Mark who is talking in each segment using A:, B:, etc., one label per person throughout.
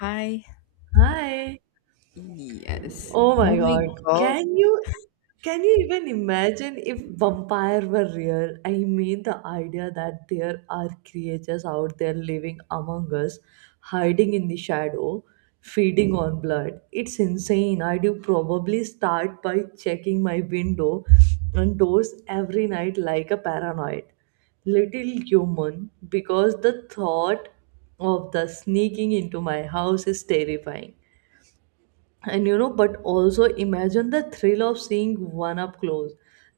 A: Hi.
B: Hi.
A: Yes.
B: Oh my
A: Oh my
B: God.
A: God.
B: Can you can you even imagine if vampire were real? I mean, the idea that there are creatures out there living among us, hiding in the shadow, feeding on blood. It's insane. I do probably start by checking my window and doors every night like a paranoid little human because the thought of the sneaking into my house is terrifying, and but also imagine the thrill of seeing one up close,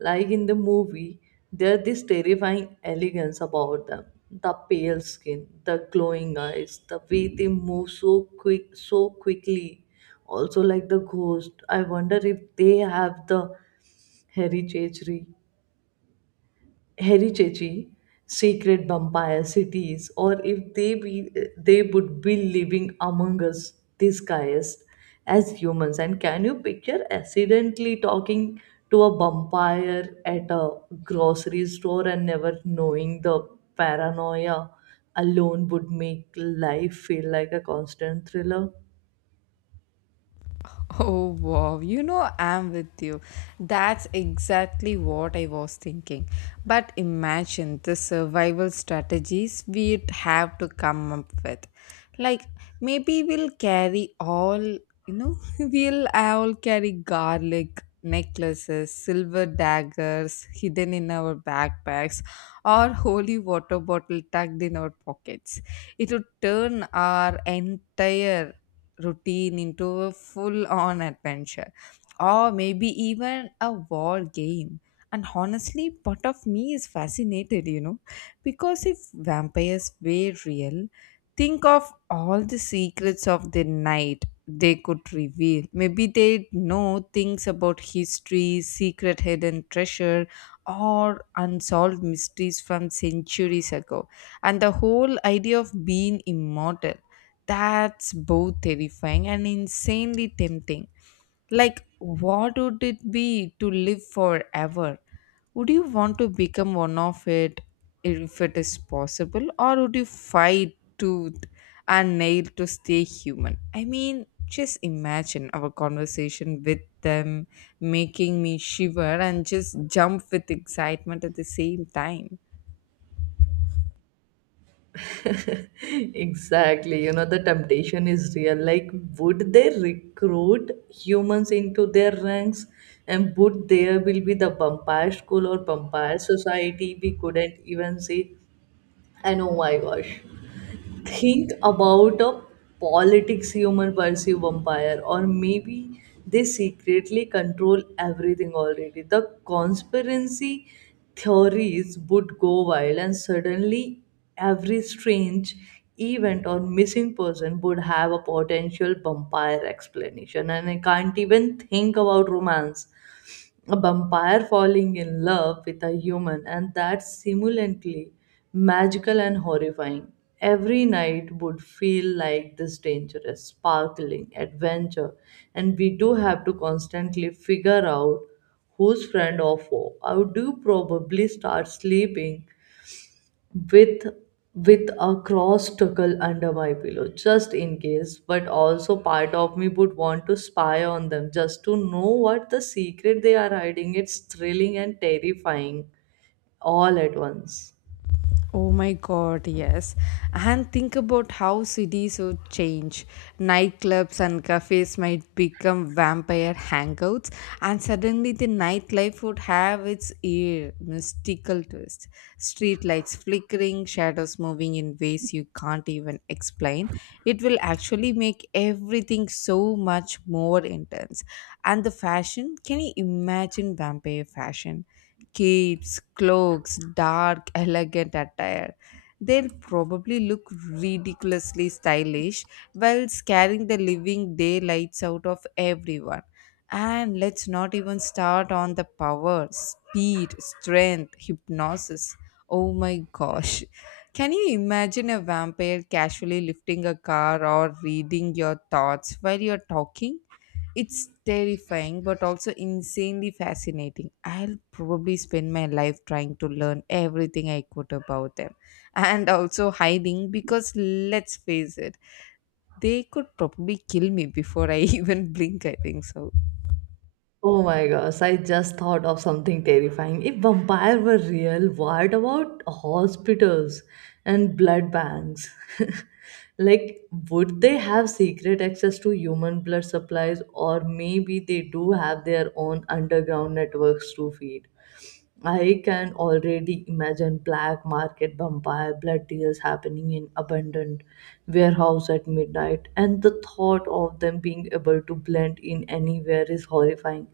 B: like in the movie. There's this terrifying elegance about them, the pale skin, the glowing eyes, the way they move so quickly. Also, like the ghost, I wonder if they have the hereditary heritage, secret vampire cities, or if they would be living among us disguised as humans. And can you picture accidentally talking to a vampire at a grocery store and never knowing? The paranoia alone would make life feel like a constant thriller.
A: Oh, wow. You know, I'm with you. That's exactly what I was thinking. But imagine the survival strategies we'd have to come up with. Like, maybe we'll carry we'll all carry garlic necklaces, silver daggers hidden in our backpacks, or holy water bottle tucked in our pockets. It would turn our entire routine into a full on adventure or maybe even a war game. And honestly, part of me is fascinated, because if vampires were real, think of all the secrets of the night they could reveal. Maybe they know things about history, secret hidden treasure, or unsolved mysteries from centuries ago. And the whole idea of being immortal. That's both terrifying and insanely tempting. Like, what would it be to live forever? Would you want to become one of it if it is possible, or would you fight tooth and nail to stay human? I mean, just imagine our conversation with them making me shiver and just jump with excitement at the same time.
B: Exactly. You know, the temptation is real. Like, would they recruit humans into their ranks? And would there will be the vampire school or vampire society we couldn't even see? And oh my gosh, think about a politics human perceive vampire, or maybe they secretly control everything already. The conspiracy theories would go wild, and suddenly every strange event or missing person would have a potential vampire explanation. And I can't even think about romance, a vampire falling in love with a human, and that's simultaneously magical and horrifying. Every night would feel like this dangerous, sparkling adventure, and we do have to constantly figure out who's friend or foe. I would do probably start sleeping with with a cross tuckle under my pillow, just in case. But also part of me would want to spy on them just to know what the secret they are hiding. It's thrilling and terrifying all at once.
A: Oh my god, yes. And think about how cities would change. Nightclubs and cafes might become vampire hangouts, and suddenly the nightlife would have its ear mystical twist. Streetlights flickering, shadows moving in ways you can't even explain. It will actually make everything so much more intense. And the fashion, can you imagine vampire fashion? Capes, cloaks, dark, elegant attire. They'll probably look ridiculously stylish while scaring the living daylights out of everyone. And let's not even start on the power, speed, strength, hypnosis. Oh my gosh. Can you imagine a vampire casually lifting a car or reading your thoughts while you're talking? It's terrifying but also insanely fascinating. I'll probably spend my life trying to learn everything I could about them and also hiding because let's face it, they could probably kill me before I even blink. I think so.
B: Oh my gosh, I just thought of something terrifying. If vampires were real, what about hospitals and blood banks? Like, would they have secret access to human blood supplies, or maybe they do have their own underground networks to feed? I can already imagine black market vampire blood deals happening in abandoned warehouse at midnight, and the thought of them being able to blend in anywhere is horrifying.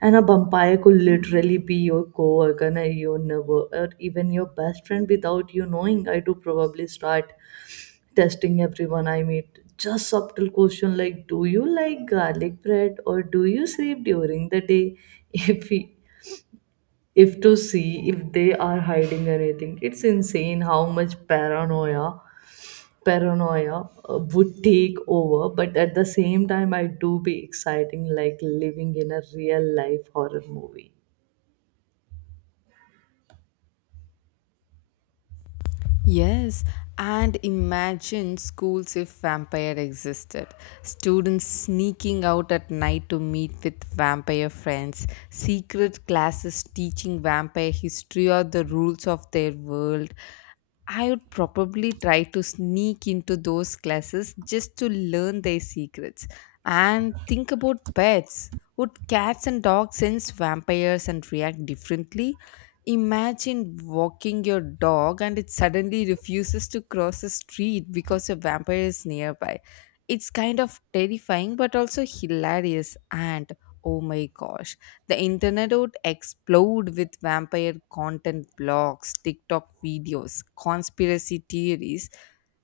B: And a vampire could literally be your coworker, and your neighbor, or even your best friend without you knowing. I do probably start testing everyone I meet. Just subtle question, like, do you like garlic bread or do you sleep during the day? If we, if to see if they are hiding anything. It's insane how much paranoia would take over. But at the same time, I do be exciting, like living in a real life horror movie.
A: Yes, and imagine schools if vampire existed. Students sneaking out at night to meet with vampire friends, secret classes teaching vampire history or the rules of their world. I would probably try to sneak into those classes just to learn their secrets. And think about pets. Would cats and dogs sense vampires and react differently? Imagine walking your dog and it suddenly refuses to cross the street because a vampire is nearby. It's kind of terrifying but also hilarious. And oh my gosh, the internet would explode with vampire content blogs, TikTok videos, conspiracy theories,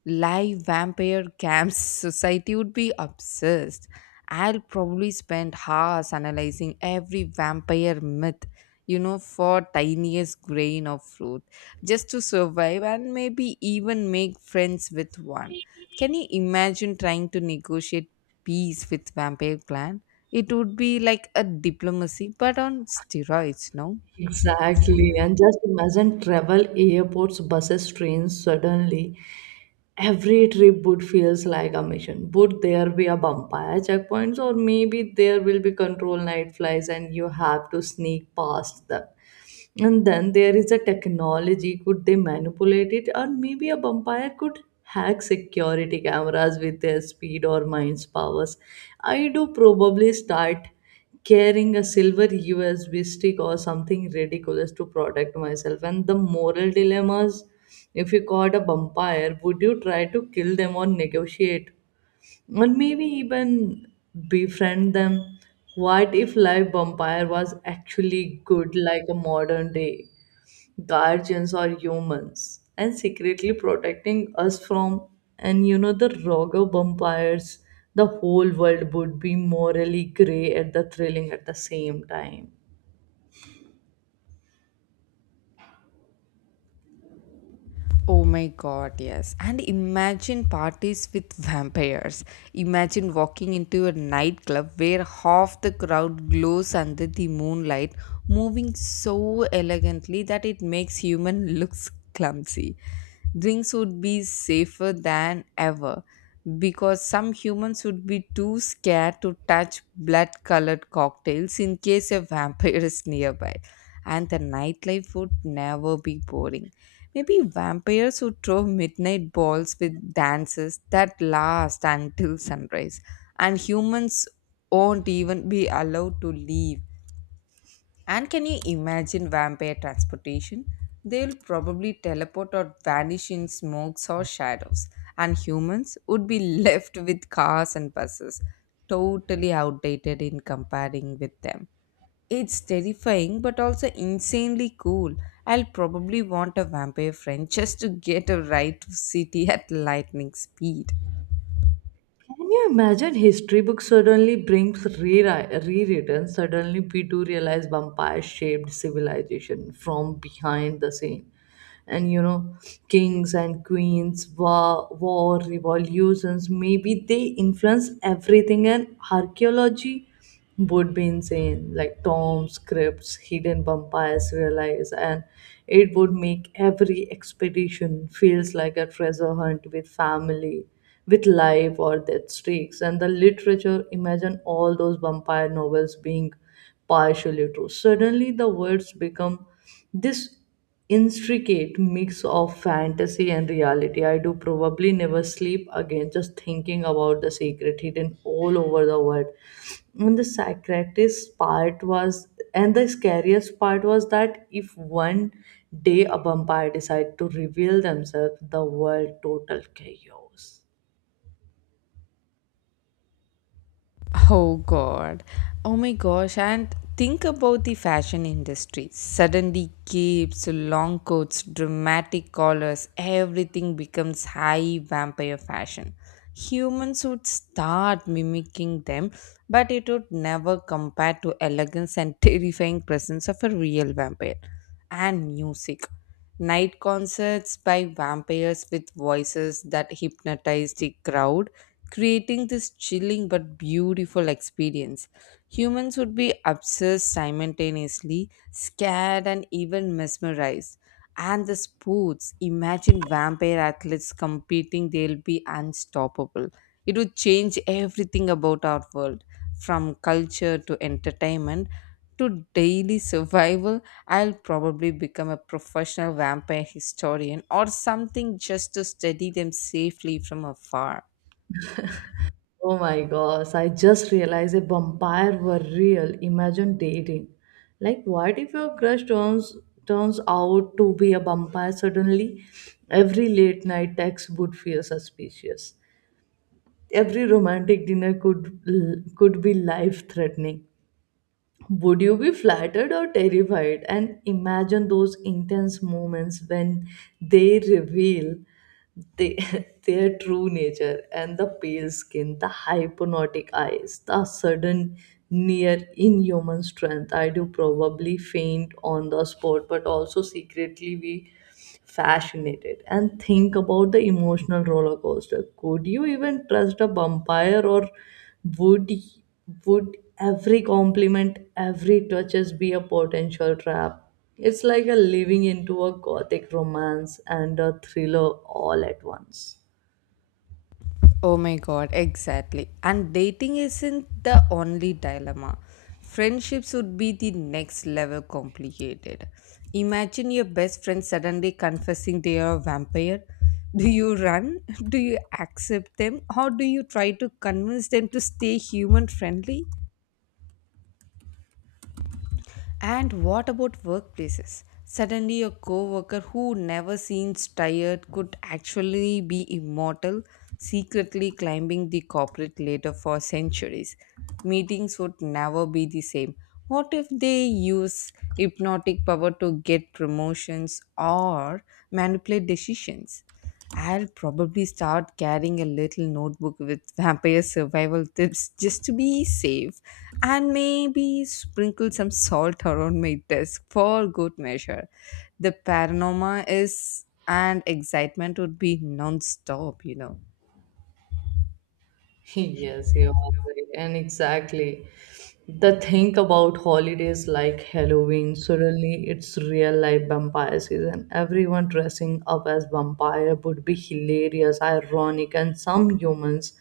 A: live vampire camps. Society would be obsessed. I'll probably spend hours analyzing every vampire myth, for tiniest grain of fruit just to survive and maybe even make friends with one. Can you imagine trying to negotiate peace with vampire clan? It would be like a diplomacy, but on steroids, no?
B: Exactly. And just imagine travel, airports, buses, trains. Suddenly every trip would feels like a mission. Would there be a vampire checkpoints, or maybe there will be control night flies and you have to sneak past them? And then there is a technology. Could they manipulate it? Or maybe a vampire could hack security cameras with their speed or mind's powers. I do probably start carrying a silver USB stick or something ridiculous to protect myself. And the moral dilemmas, if you caught a vampire, would you try to kill them or negotiate? Or maybe even befriend them. What if live vampire was actually good, like a modern day guardians or humans and secretly protecting us from, and you know, the rogue vampires. The whole world would be morally grey at the thrilling at the same time.
A: Oh my god, yes. And imagine parties with vampires. Imagine walking into a nightclub where half the crowd glows under the moonlight, moving so elegantly that it makes human looks clumsy drinks would be safer than ever because some humans would be too scared to touch blood colored cocktails in case a vampire is nearby. And the nightlife would never be boring. Maybe vampires would throw midnight balls with dances that last until sunrise, and humans won't even be allowed to leave and can you imagine vampire transportation? They'll probably teleport or vanish in smokes or shadows, and humans would be left with cars and buses, totally outdated in comparing with them. It's terrifying but also insanely cool. I'll probably want a vampire friend just to get a ride to city at lightning speed.
B: Can you imagine history books suddenly brings rewritten? Suddenly we do realize vampire shaped civilization from behind the scene. And you know, kings and queens, war revolutions, maybe they influence everything. And archaeology would be insane, like Tom's crypts, hidden vampires realize. And it would make every expedition feels like a treasure hunt with family, with life or death stakes. And the literature, imagine all those vampire novels being partially true. Suddenly, the words become this intricate mix of fantasy and reality. I do probably never sleep again just thinking about the secret hidden all over the world. And the psychiatrist part was, and the scariest part was that if one day a vampire decide to reveal themselves, the world total chaos.
A: Oh god. Oh my gosh. And think about the fashion industry. Suddenly capes, long coats, dramatic collars, everything becomes high vampire fashion. Humans would start mimicking them, but it would never compare to elegance and terrifying presence of a real vampire. And music. Night concerts by vampires with voices that hypnotize the crowd creating this chilling but beautiful experience. Humans would be obsessed simultaneously, scared, and even mesmerized. And the sports imagine vampire athletes competing, they'll be unstoppable. It would change everything about our world from culture to entertainment to daily survival. I'll probably become a professional vampire historian or something just to study them safely from afar.
B: Oh my gosh, I just realized a vampire were real. Imagine dating. Like, what if your crush turns out to be a vampire suddenly? Every late night text would feel suspicious. Every romantic dinner could be life threatening. Would you be flattered or terrified? And imagine those intense moments when they reveal they, their true nature, and the pale skin, the hypnotic eyes, the sudden near inhuman strength. I do probably faint on the spot, but also secretly be fascinated. And think about the emotional roller coaster. Could you even trust a vampire, or would would every compliment, every touches be a potential trap? It's like a living into a gothic romance and a thriller all at once.
A: Oh my god, exactly. And dating isn't the only dilemma. Friendships would be the next level complicated. Imagine your best friend suddenly confessing they are a vampire. Do you run? Do you accept them? Or do you try to convince them to stay human friendly? And what about workplaces? Suddenly, a coworker who never seems tired could actually be immortal, secretly climbing the corporate ladder for centuries. Meetings would never be the same. What if they use hypnotic power to get promotions or manipulate decisions? I'll probably start carrying a little notebook with vampire survival tips just to be safe and maybe sprinkle some salt around my desk for good measure. The paranormal is and excitement would be non-stop, you know.
B: Yes, you are right. And exactly. The thing about holidays like Halloween, suddenly it's real life vampire season. Everyone dressing up as vampire would be hilarious, ironic, and some humans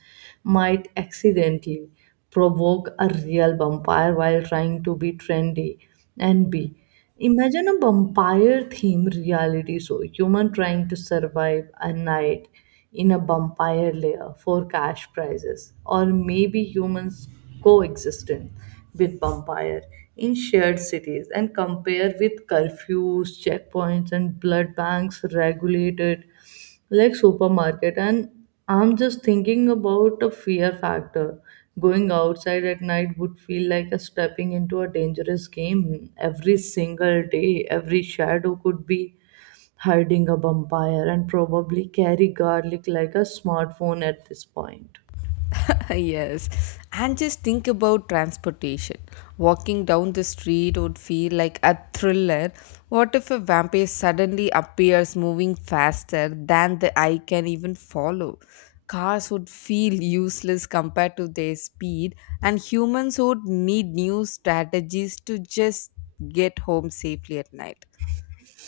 B: might accidentally provoke a real vampire while trying to be trendy and be. Imagine a vampire themed reality show. Human trying to survive a night in a vampire lair for cash prizes. Or maybe humans coexisting with vampire in shared cities and compare with curfews, checkpoints and blood banks regulated like supermarket. And I'm just thinking about a fear factor, going outside at night would feel like a stepping into a dangerous game every single day. Every shadow could be hiding a vampire, and probably carry garlic like a smartphone at this point.
A: Yes. And just think about transportation. Walking down the street would feel like a thriller. What if a vampire suddenly appears moving faster than the eye can even follow? Cars would feel useless compared to their speed, and humans would need new strategies to just get home safely at night.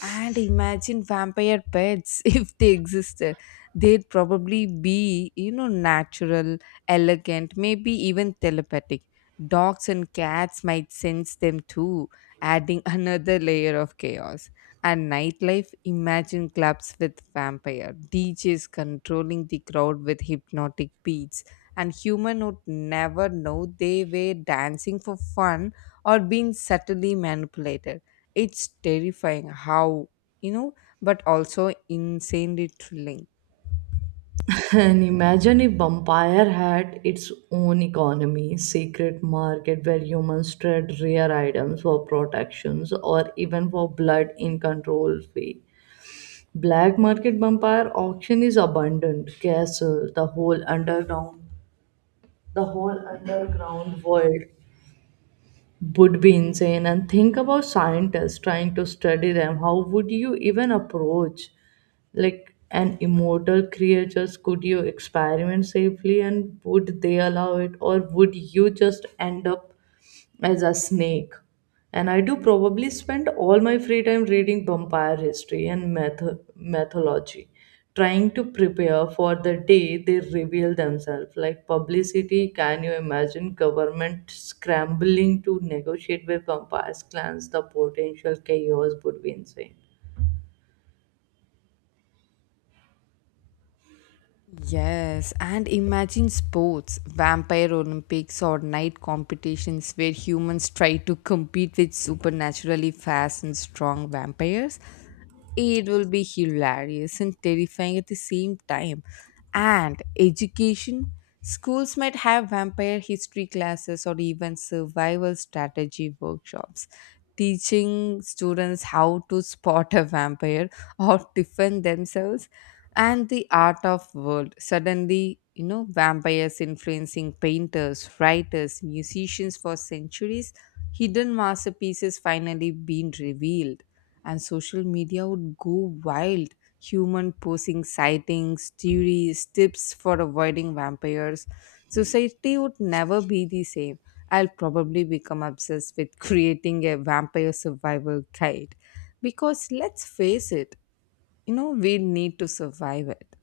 A: And imagine vampire pets if they existed. They'd probably be, you know, natural, elegant, maybe even telepathic. Dogs and cats might sense them too, adding another layer of chaos. And nightlife, imagine clubs with vampire, DJs controlling the crowd with hypnotic beats, and human would never know they were dancing for fun or being subtly manipulated. It's terrifying how, you know, but also insanely thrilling.
B: Point. And imagine if vampire had its own economy, secret market where humans trade rare items for protections or even for blood in control fee. Black market vampire auction is abundant. Castle, the whole underground world would be insane. And think about scientists trying to study them. How would you even approach? Like an immortal creatures, could you experiment safely, and would they allow it, or would you just end up as a snake? And I do probably spend all my free time reading vampire history and mythology, trying to prepare for the day they reveal themselves, like publicity. Can you imagine government scrambling to negotiate with vampires clans? The potential chaos would be insane.
A: Yes, and imagine sports, vampire Olympics or night competitions where humans try to compete with supernaturally fast and strong vampires. It will be hilarious and terrifying at the same time. And education, schools might have vampire history classes or even survival strategy workshops. Teaching students how to spot a vampire or defend themselves and the art of world suddenly vampires influencing painters writers musicians for centuries hidden masterpieces finally being revealed and social media would go wild human posing sightings theories tips for avoiding vampires society would never be the same. I'll probably become obsessed with creating a vampire survival guide, because let's face it, we need to survive it.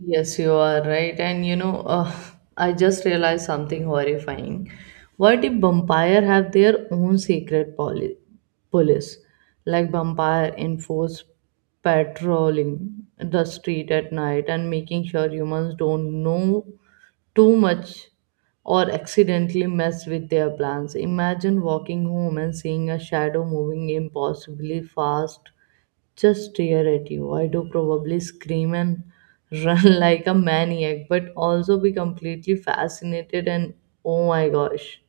B: Yes, you are right. And you know, I just realized something horrifying. What if vampire have their own secret police, like vampire enforce patrolling the street at night and making sure humans don't know too much or accidentally mess with their plans? Imagine walking home and seeing a shadow moving impossibly fast, just stare at you. I do probably scream and run like a maniac, but also be completely fascinated. And oh my gosh,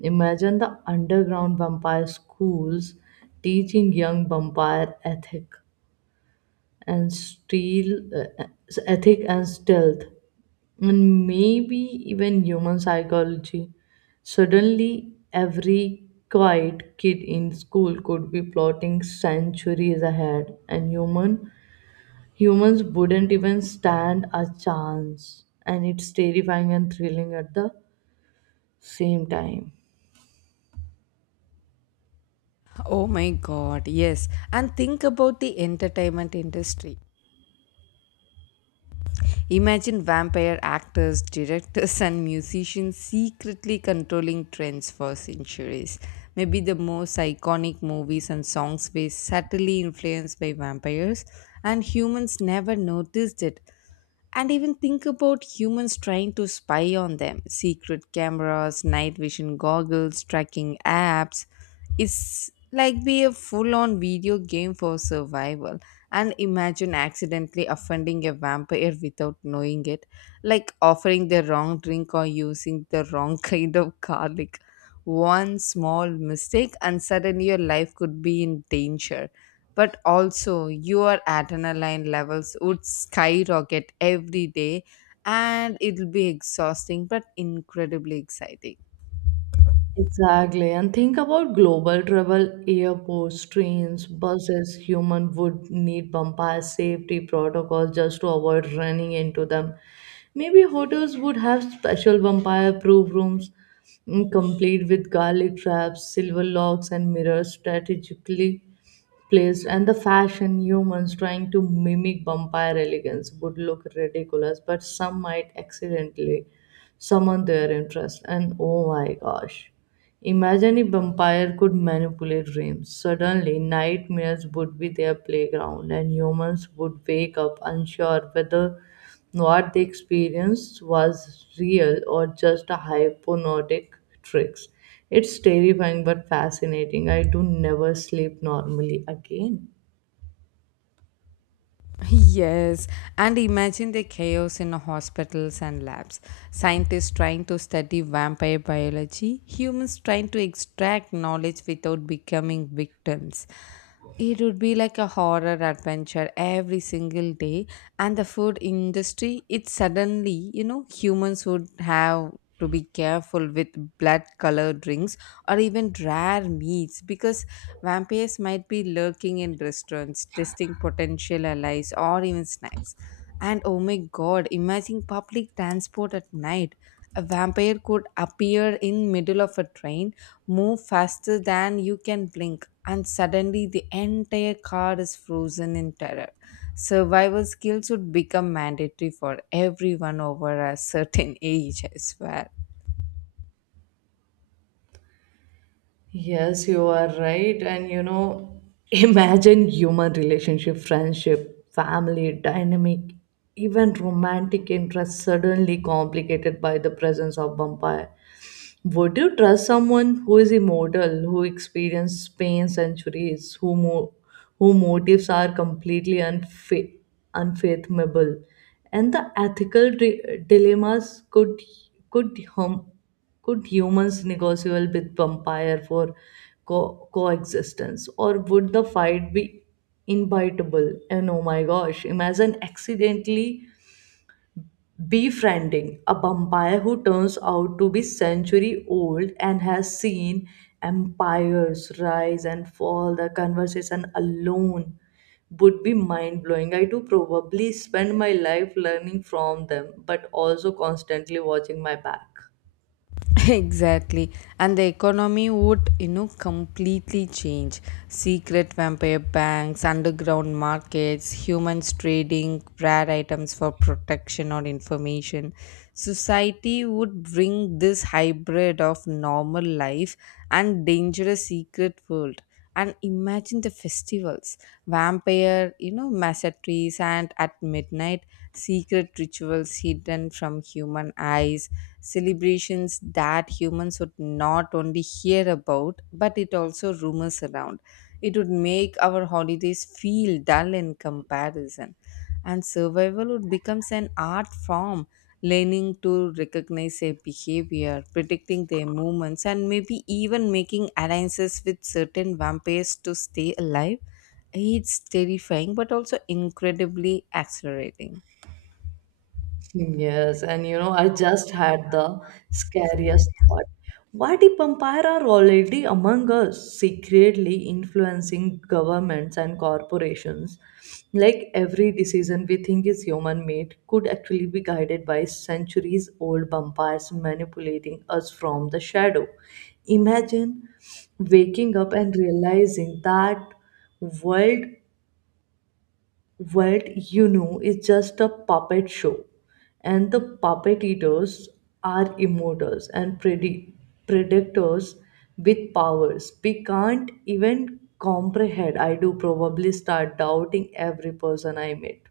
B: imagine the underground vampire schools teaching young vampire and steal uh, ethic and stealth, and maybe even human psychology. Suddenly every quiet kid in school could be plotting centuries ahead. And humans wouldn't even stand a chance, and it's terrifying and thrilling at the same time.
A: Oh my god, yes, and think about the entertainment industry. Imagine vampire actors directors and musicians secretly controlling trends for centuries. Maybe the most iconic movies and songs were subtly influenced by vampires and humans never noticed it. And even think about humans trying to spy on them. Secret cameras, night vision goggles, tracking apps. It's like be a full on video game for survival. And imagine accidentally offending a vampire without knowing it, like offering the wrong drink or using the wrong kind of garlic. One small mistake, and suddenly your life could be in danger but also your adrenaline levels would skyrocket every day and it'll be exhausting but incredibly exciting.
B: Exactly. And think about global travel, airports, trains, buses, human would need bumpire safety protocols just to avoid running into them. Maybe hotels would have special vampire proof rooms, complete with garlic traps, silver locks, and mirrors strategically placed. And the fashion, humans trying to mimic vampire elegance would look ridiculous, but some might accidentally summon their interest. And oh my gosh, imagine if vampire could manipulate dreams. Suddenly, nightmares would be their playground, and humans would wake up unsure whether what they experienced was real or just a hypnotic tricks. It's terrifying but fascinating. I do never sleep normally again.
A: Yes, and imagine the chaos in hospitals and labs, scientists trying to study vampire biology, humans trying to extract knowledge without becoming victims. It would be like a horror adventure every single day. And the food industry, it suddenly, humans would have to be careful with blood colored drinks or even rare meats because vampires might be lurking in restaurants, testing potential allies or even snacks. And oh my god, imagine public transport at night. A vampire could appear in middle of a train, move faster than you can blink, and suddenly the entire car is frozen in terror. Survival skills would become mandatory for everyone over a certain age, I swear.
B: Yes, you are right. And you know, imagine human relationship, friendship, family, dynamic, even romantic interests suddenly complicated by the presence of vampire. Would you trust someone who is immortal, who experienced pain centuries, who motives are completely unfathomable, and the ethical dilemmas could hum- could humans negotiable with vampire for coexistence, or would the fight be inevitable? And oh my gosh, imagine accidentally befriending a vampire who turns out to be century old and has seen empires rise and fall. The conversation alone would be mind blowing. I do probably spend my life learning from them, but also constantly watching my back.
A: Exactly. And the economy would completely change. Secret vampire banks, underground markets, humans trading rare items for protection or information. Society would bring this hybrid of normal life and dangerous secret world. And imagine the festivals, vampire massetries and at midnight secret rituals hidden from human eyes, celebrations that humans would not only hear about but it also rumors around. It would make our holidays feel dull in comparison, and survival would becomes an art form, learning to recognize their behavior, predicting their movements, and maybe even making alliances with certain vampires to stay alive. It's terrifying, but also incredibly accelerating.
B: Yes, and you know, I just had the scariest thought. What if vampires are already among us, secretly influencing governments and corporations? Like every decision we think is human made could actually be guided by centuries old vampires manipulating us from the shadow. Imagine waking up and realizing that world what you know is just a puppet show, and the puppet eaters are immortals and predictors with powers we can't even comprehend. I do probably start doubting every person I meet.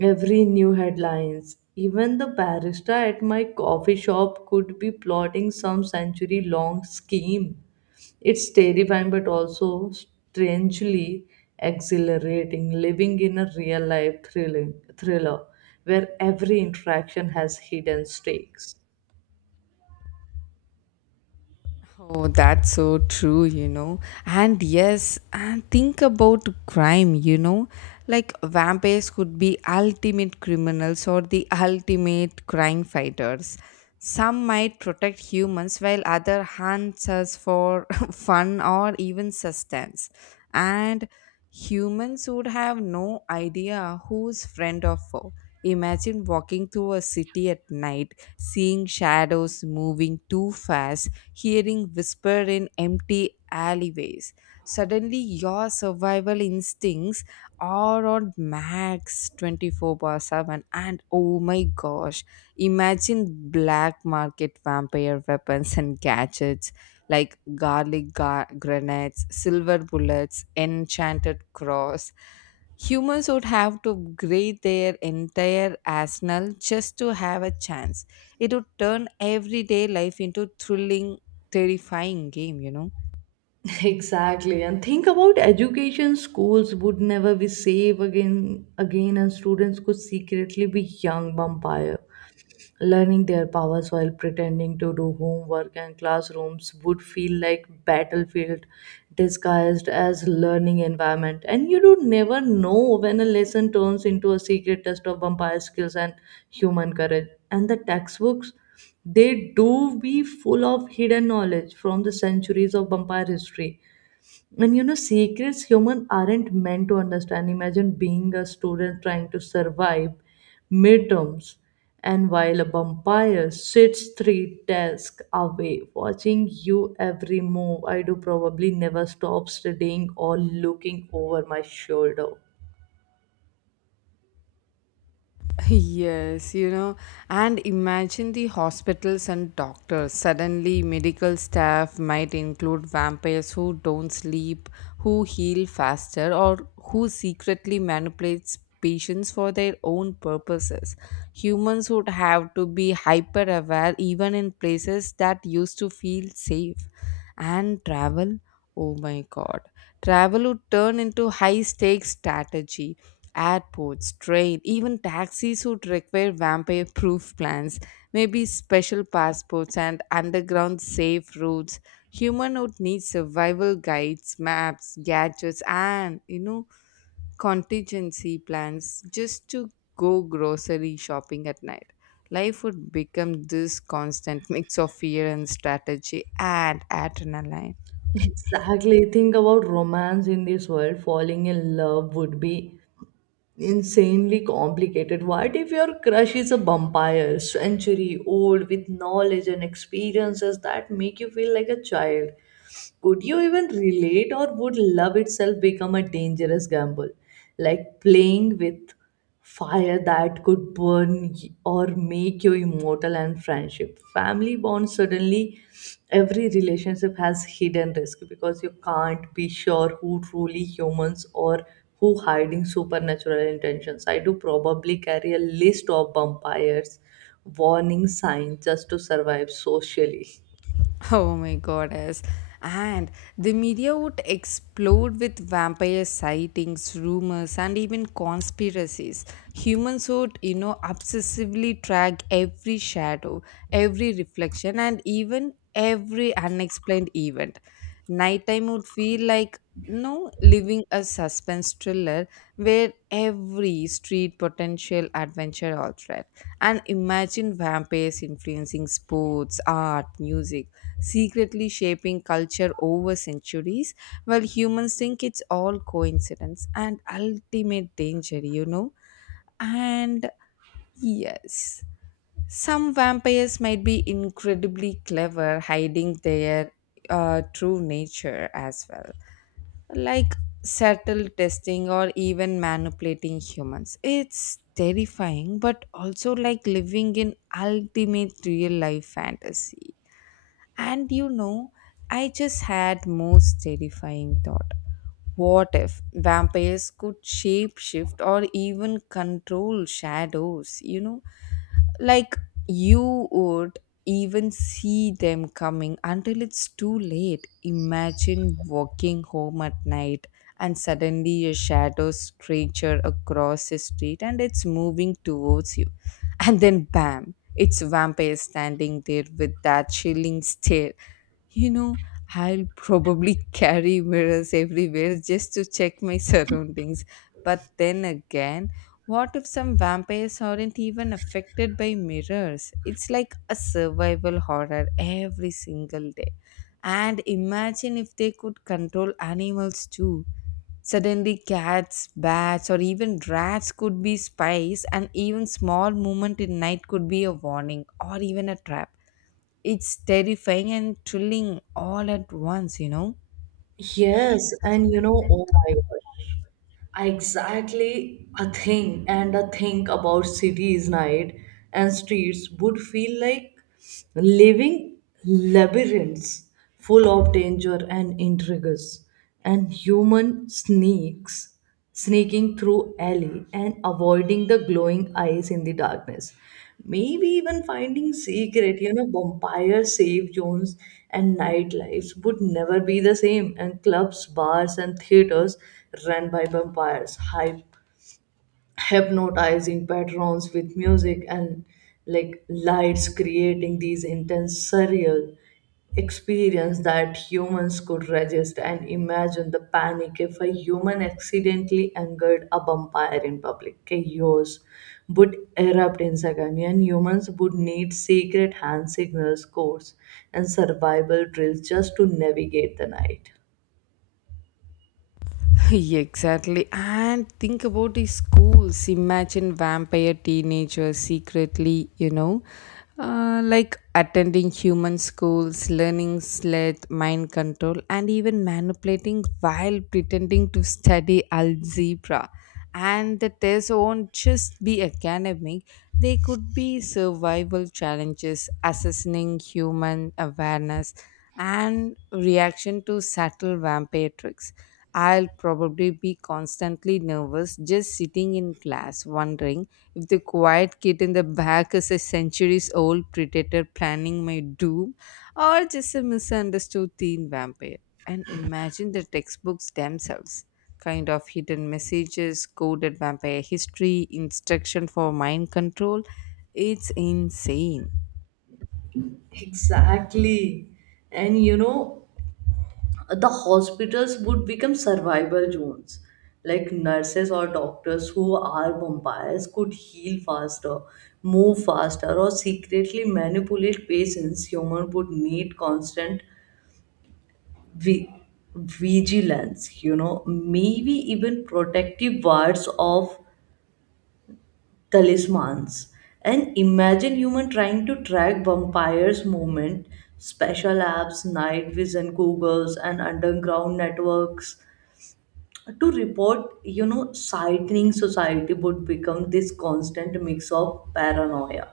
B: Every new headlines, even the barista at my coffee shop, could be plotting some century long scheme. It's terrifying but also strangely exhilarating, living in a real life thriller where every interaction has hidden stakes.
A: Oh, that's so true, you know. And yes, and think about crime, you know. Like vampires could be ultimate criminals or the ultimate crime fighters. Some might protect humans while other hunts us for fun or even sustenance. And humans would have no idea who's friend or foe. Imagine walking through a city at night, seeing shadows moving too fast, hearing whisper in empty alleyways. Suddenly, your survival instincts are on max 24/7. And oh my gosh, imagine black market vampire weapons and gadgets like grenades, silver bullets, enchanted cross. Humans would have to upgrade their entire arsenal just to have a chance. It would turn everyday life into thrilling, terrifying game, you know.
B: Exactly. And think about education, schools would never be safe again. And students could secretly be young vampire, learning their powers while pretending to do homework. And classrooms would feel like battlefield disguised as learning environment. And you do never know when a lesson turns into a secret test of vampire skills and human courage. And the textbooks, they do be full of hidden knowledge from the centuries of vampire history and, you know, secrets human aren't meant to understand. Imagine being a student trying to survive midterms, and while a vampire sits three desks away watching you every move. I do probably never stop studying or looking over my shoulder.
A: Yes, and imagine the hospitals and doctors. Suddenly, medical staff might include vampires who don't sleep, who heal faster, or who secretly manipulates patients for their own purposes. Humans would have to be hyper aware even in places that used to feel safe. And travel, oh my god, travel would turn into high stakes strategy. Airports, train, even taxis would require vampire proof plans, maybe special passports and underground safe routes. Human would need survival guides, maps, gadgets, and contingency plans just to go grocery shopping at night. Life would become this constant mix of fear and strategy and adrenaline.
B: Exactly. Think about romance in this world. Falling in love would be insanely complicated. What if your crush is a vampire, century old, with knowledge and experiences that make you feel like a child? Could you even relate, or would love itself become a dangerous gamble? Like playing with fire that could burn y- or make you immortal. And friendship, family bonds, suddenly every relationship has hidden risk because you can't be sure who truly humans or who hiding supernatural intentions. I do probably carry a list of vampires warning signs just to survive socially.
A: Oh my goddess. And the media would explode with vampire sightings, rumors, and even conspiracies. Humans would obsessively track every shadow, every reflection, and even every unexplained event. Nighttime would feel like no living a suspense thriller where every street potential adventure or threat and imagine vampires influencing sports art music secretly shaping culture over centuries, while humans think it's all coincidence and ultimate danger, you know. And yes, some vampires might be incredibly clever hiding their true nature as well, like subtle testing or even manipulating humans. It's terrifying, but also like living in ultimate real life fantasy. And you know, I just had most terrifying thought. What if vampires could shapeshift or even control shadows, you know? Like you would even see them coming until it's too late. Imagine walking home at night and suddenly a shadow stretcher across the street and it's moving towards you. And then bam, it's a vampire standing there with that chilling stare. You know, I'll probably carry mirrors everywhere just to check my surroundings. But then again, what if some vampires aren't even affected by mirrors? It's like a survival horror every single day. And imagine if they could control animals too. Suddenly, cats, bats, or even rats could be spies, and even small movement in night could be a warning or even a trap. It's terrifying and thrilling all at once, you know.
B: Yes, and you know, oh my gosh. I exactly a thing and a think about cities night and streets would feel like living labyrinths full of danger and intrigues, and human sneaks sneaking through alley and avoiding the glowing eyes in the darkness, maybe even finding secret, you know, vampire safe zones. And nightlives would never be the same, and clubs, bars and theaters run by vampires, hypnotizing patrons with music and like lights, creating these intense, surreal experience that humans could resist. And imagine the panic if a human accidentally angered a vampire in public. Chaos would erupt in seconds, and humans would need secret hand signals, codes, and survival drills just to navigate the night.
A: Exactly. And think about the schools. Imagine vampire teenagers secretly, like attending human schools, learning sled, mind control, and even manipulating while pretending to study algebra. And the tests won't just be academic, they could be survival challenges, assessing human awareness, and reaction to subtle vampire tricks. I'll probably be constantly nervous just sitting in class, wondering if the quiet kid in the back is a centuries old predator planning my doom or just a misunderstood teen vampire. And imagine the textbooks themselves kind of hidden messages, coded vampire history, instruction for mind control. It's insane.
B: Exactly. And you know, the hospitals would become survival zones, like nurses or doctors who are vampires could heal faster, move faster, or secretly manipulate patients. Human would need constant vi- vigilance, you know, maybe even protective wards of talismans. And imagine human trying to track vampires movement, special apps, night vision goggles, and underground networks to report, you know, sightning. Society would become this constant mix of paranoia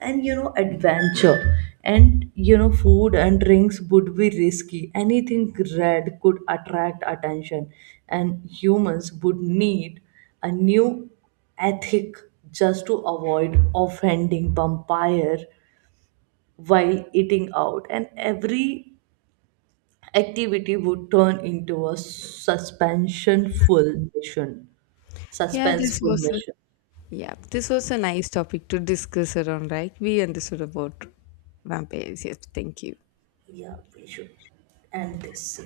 B: and, you know, adventure. And you know, food and drinks would be risky. Anything red could attract attention, and humans would need a new ethic just to avoid offending vampire while eating out. And every activity would turn into a suspension full mission
A: Yeah, this
B: suspenseful
A: was a
B: measure.
A: Yeah, this was a nice topic to discuss around, right? We understood about vampires. Yes, thank you.
B: Yeah, we should end this.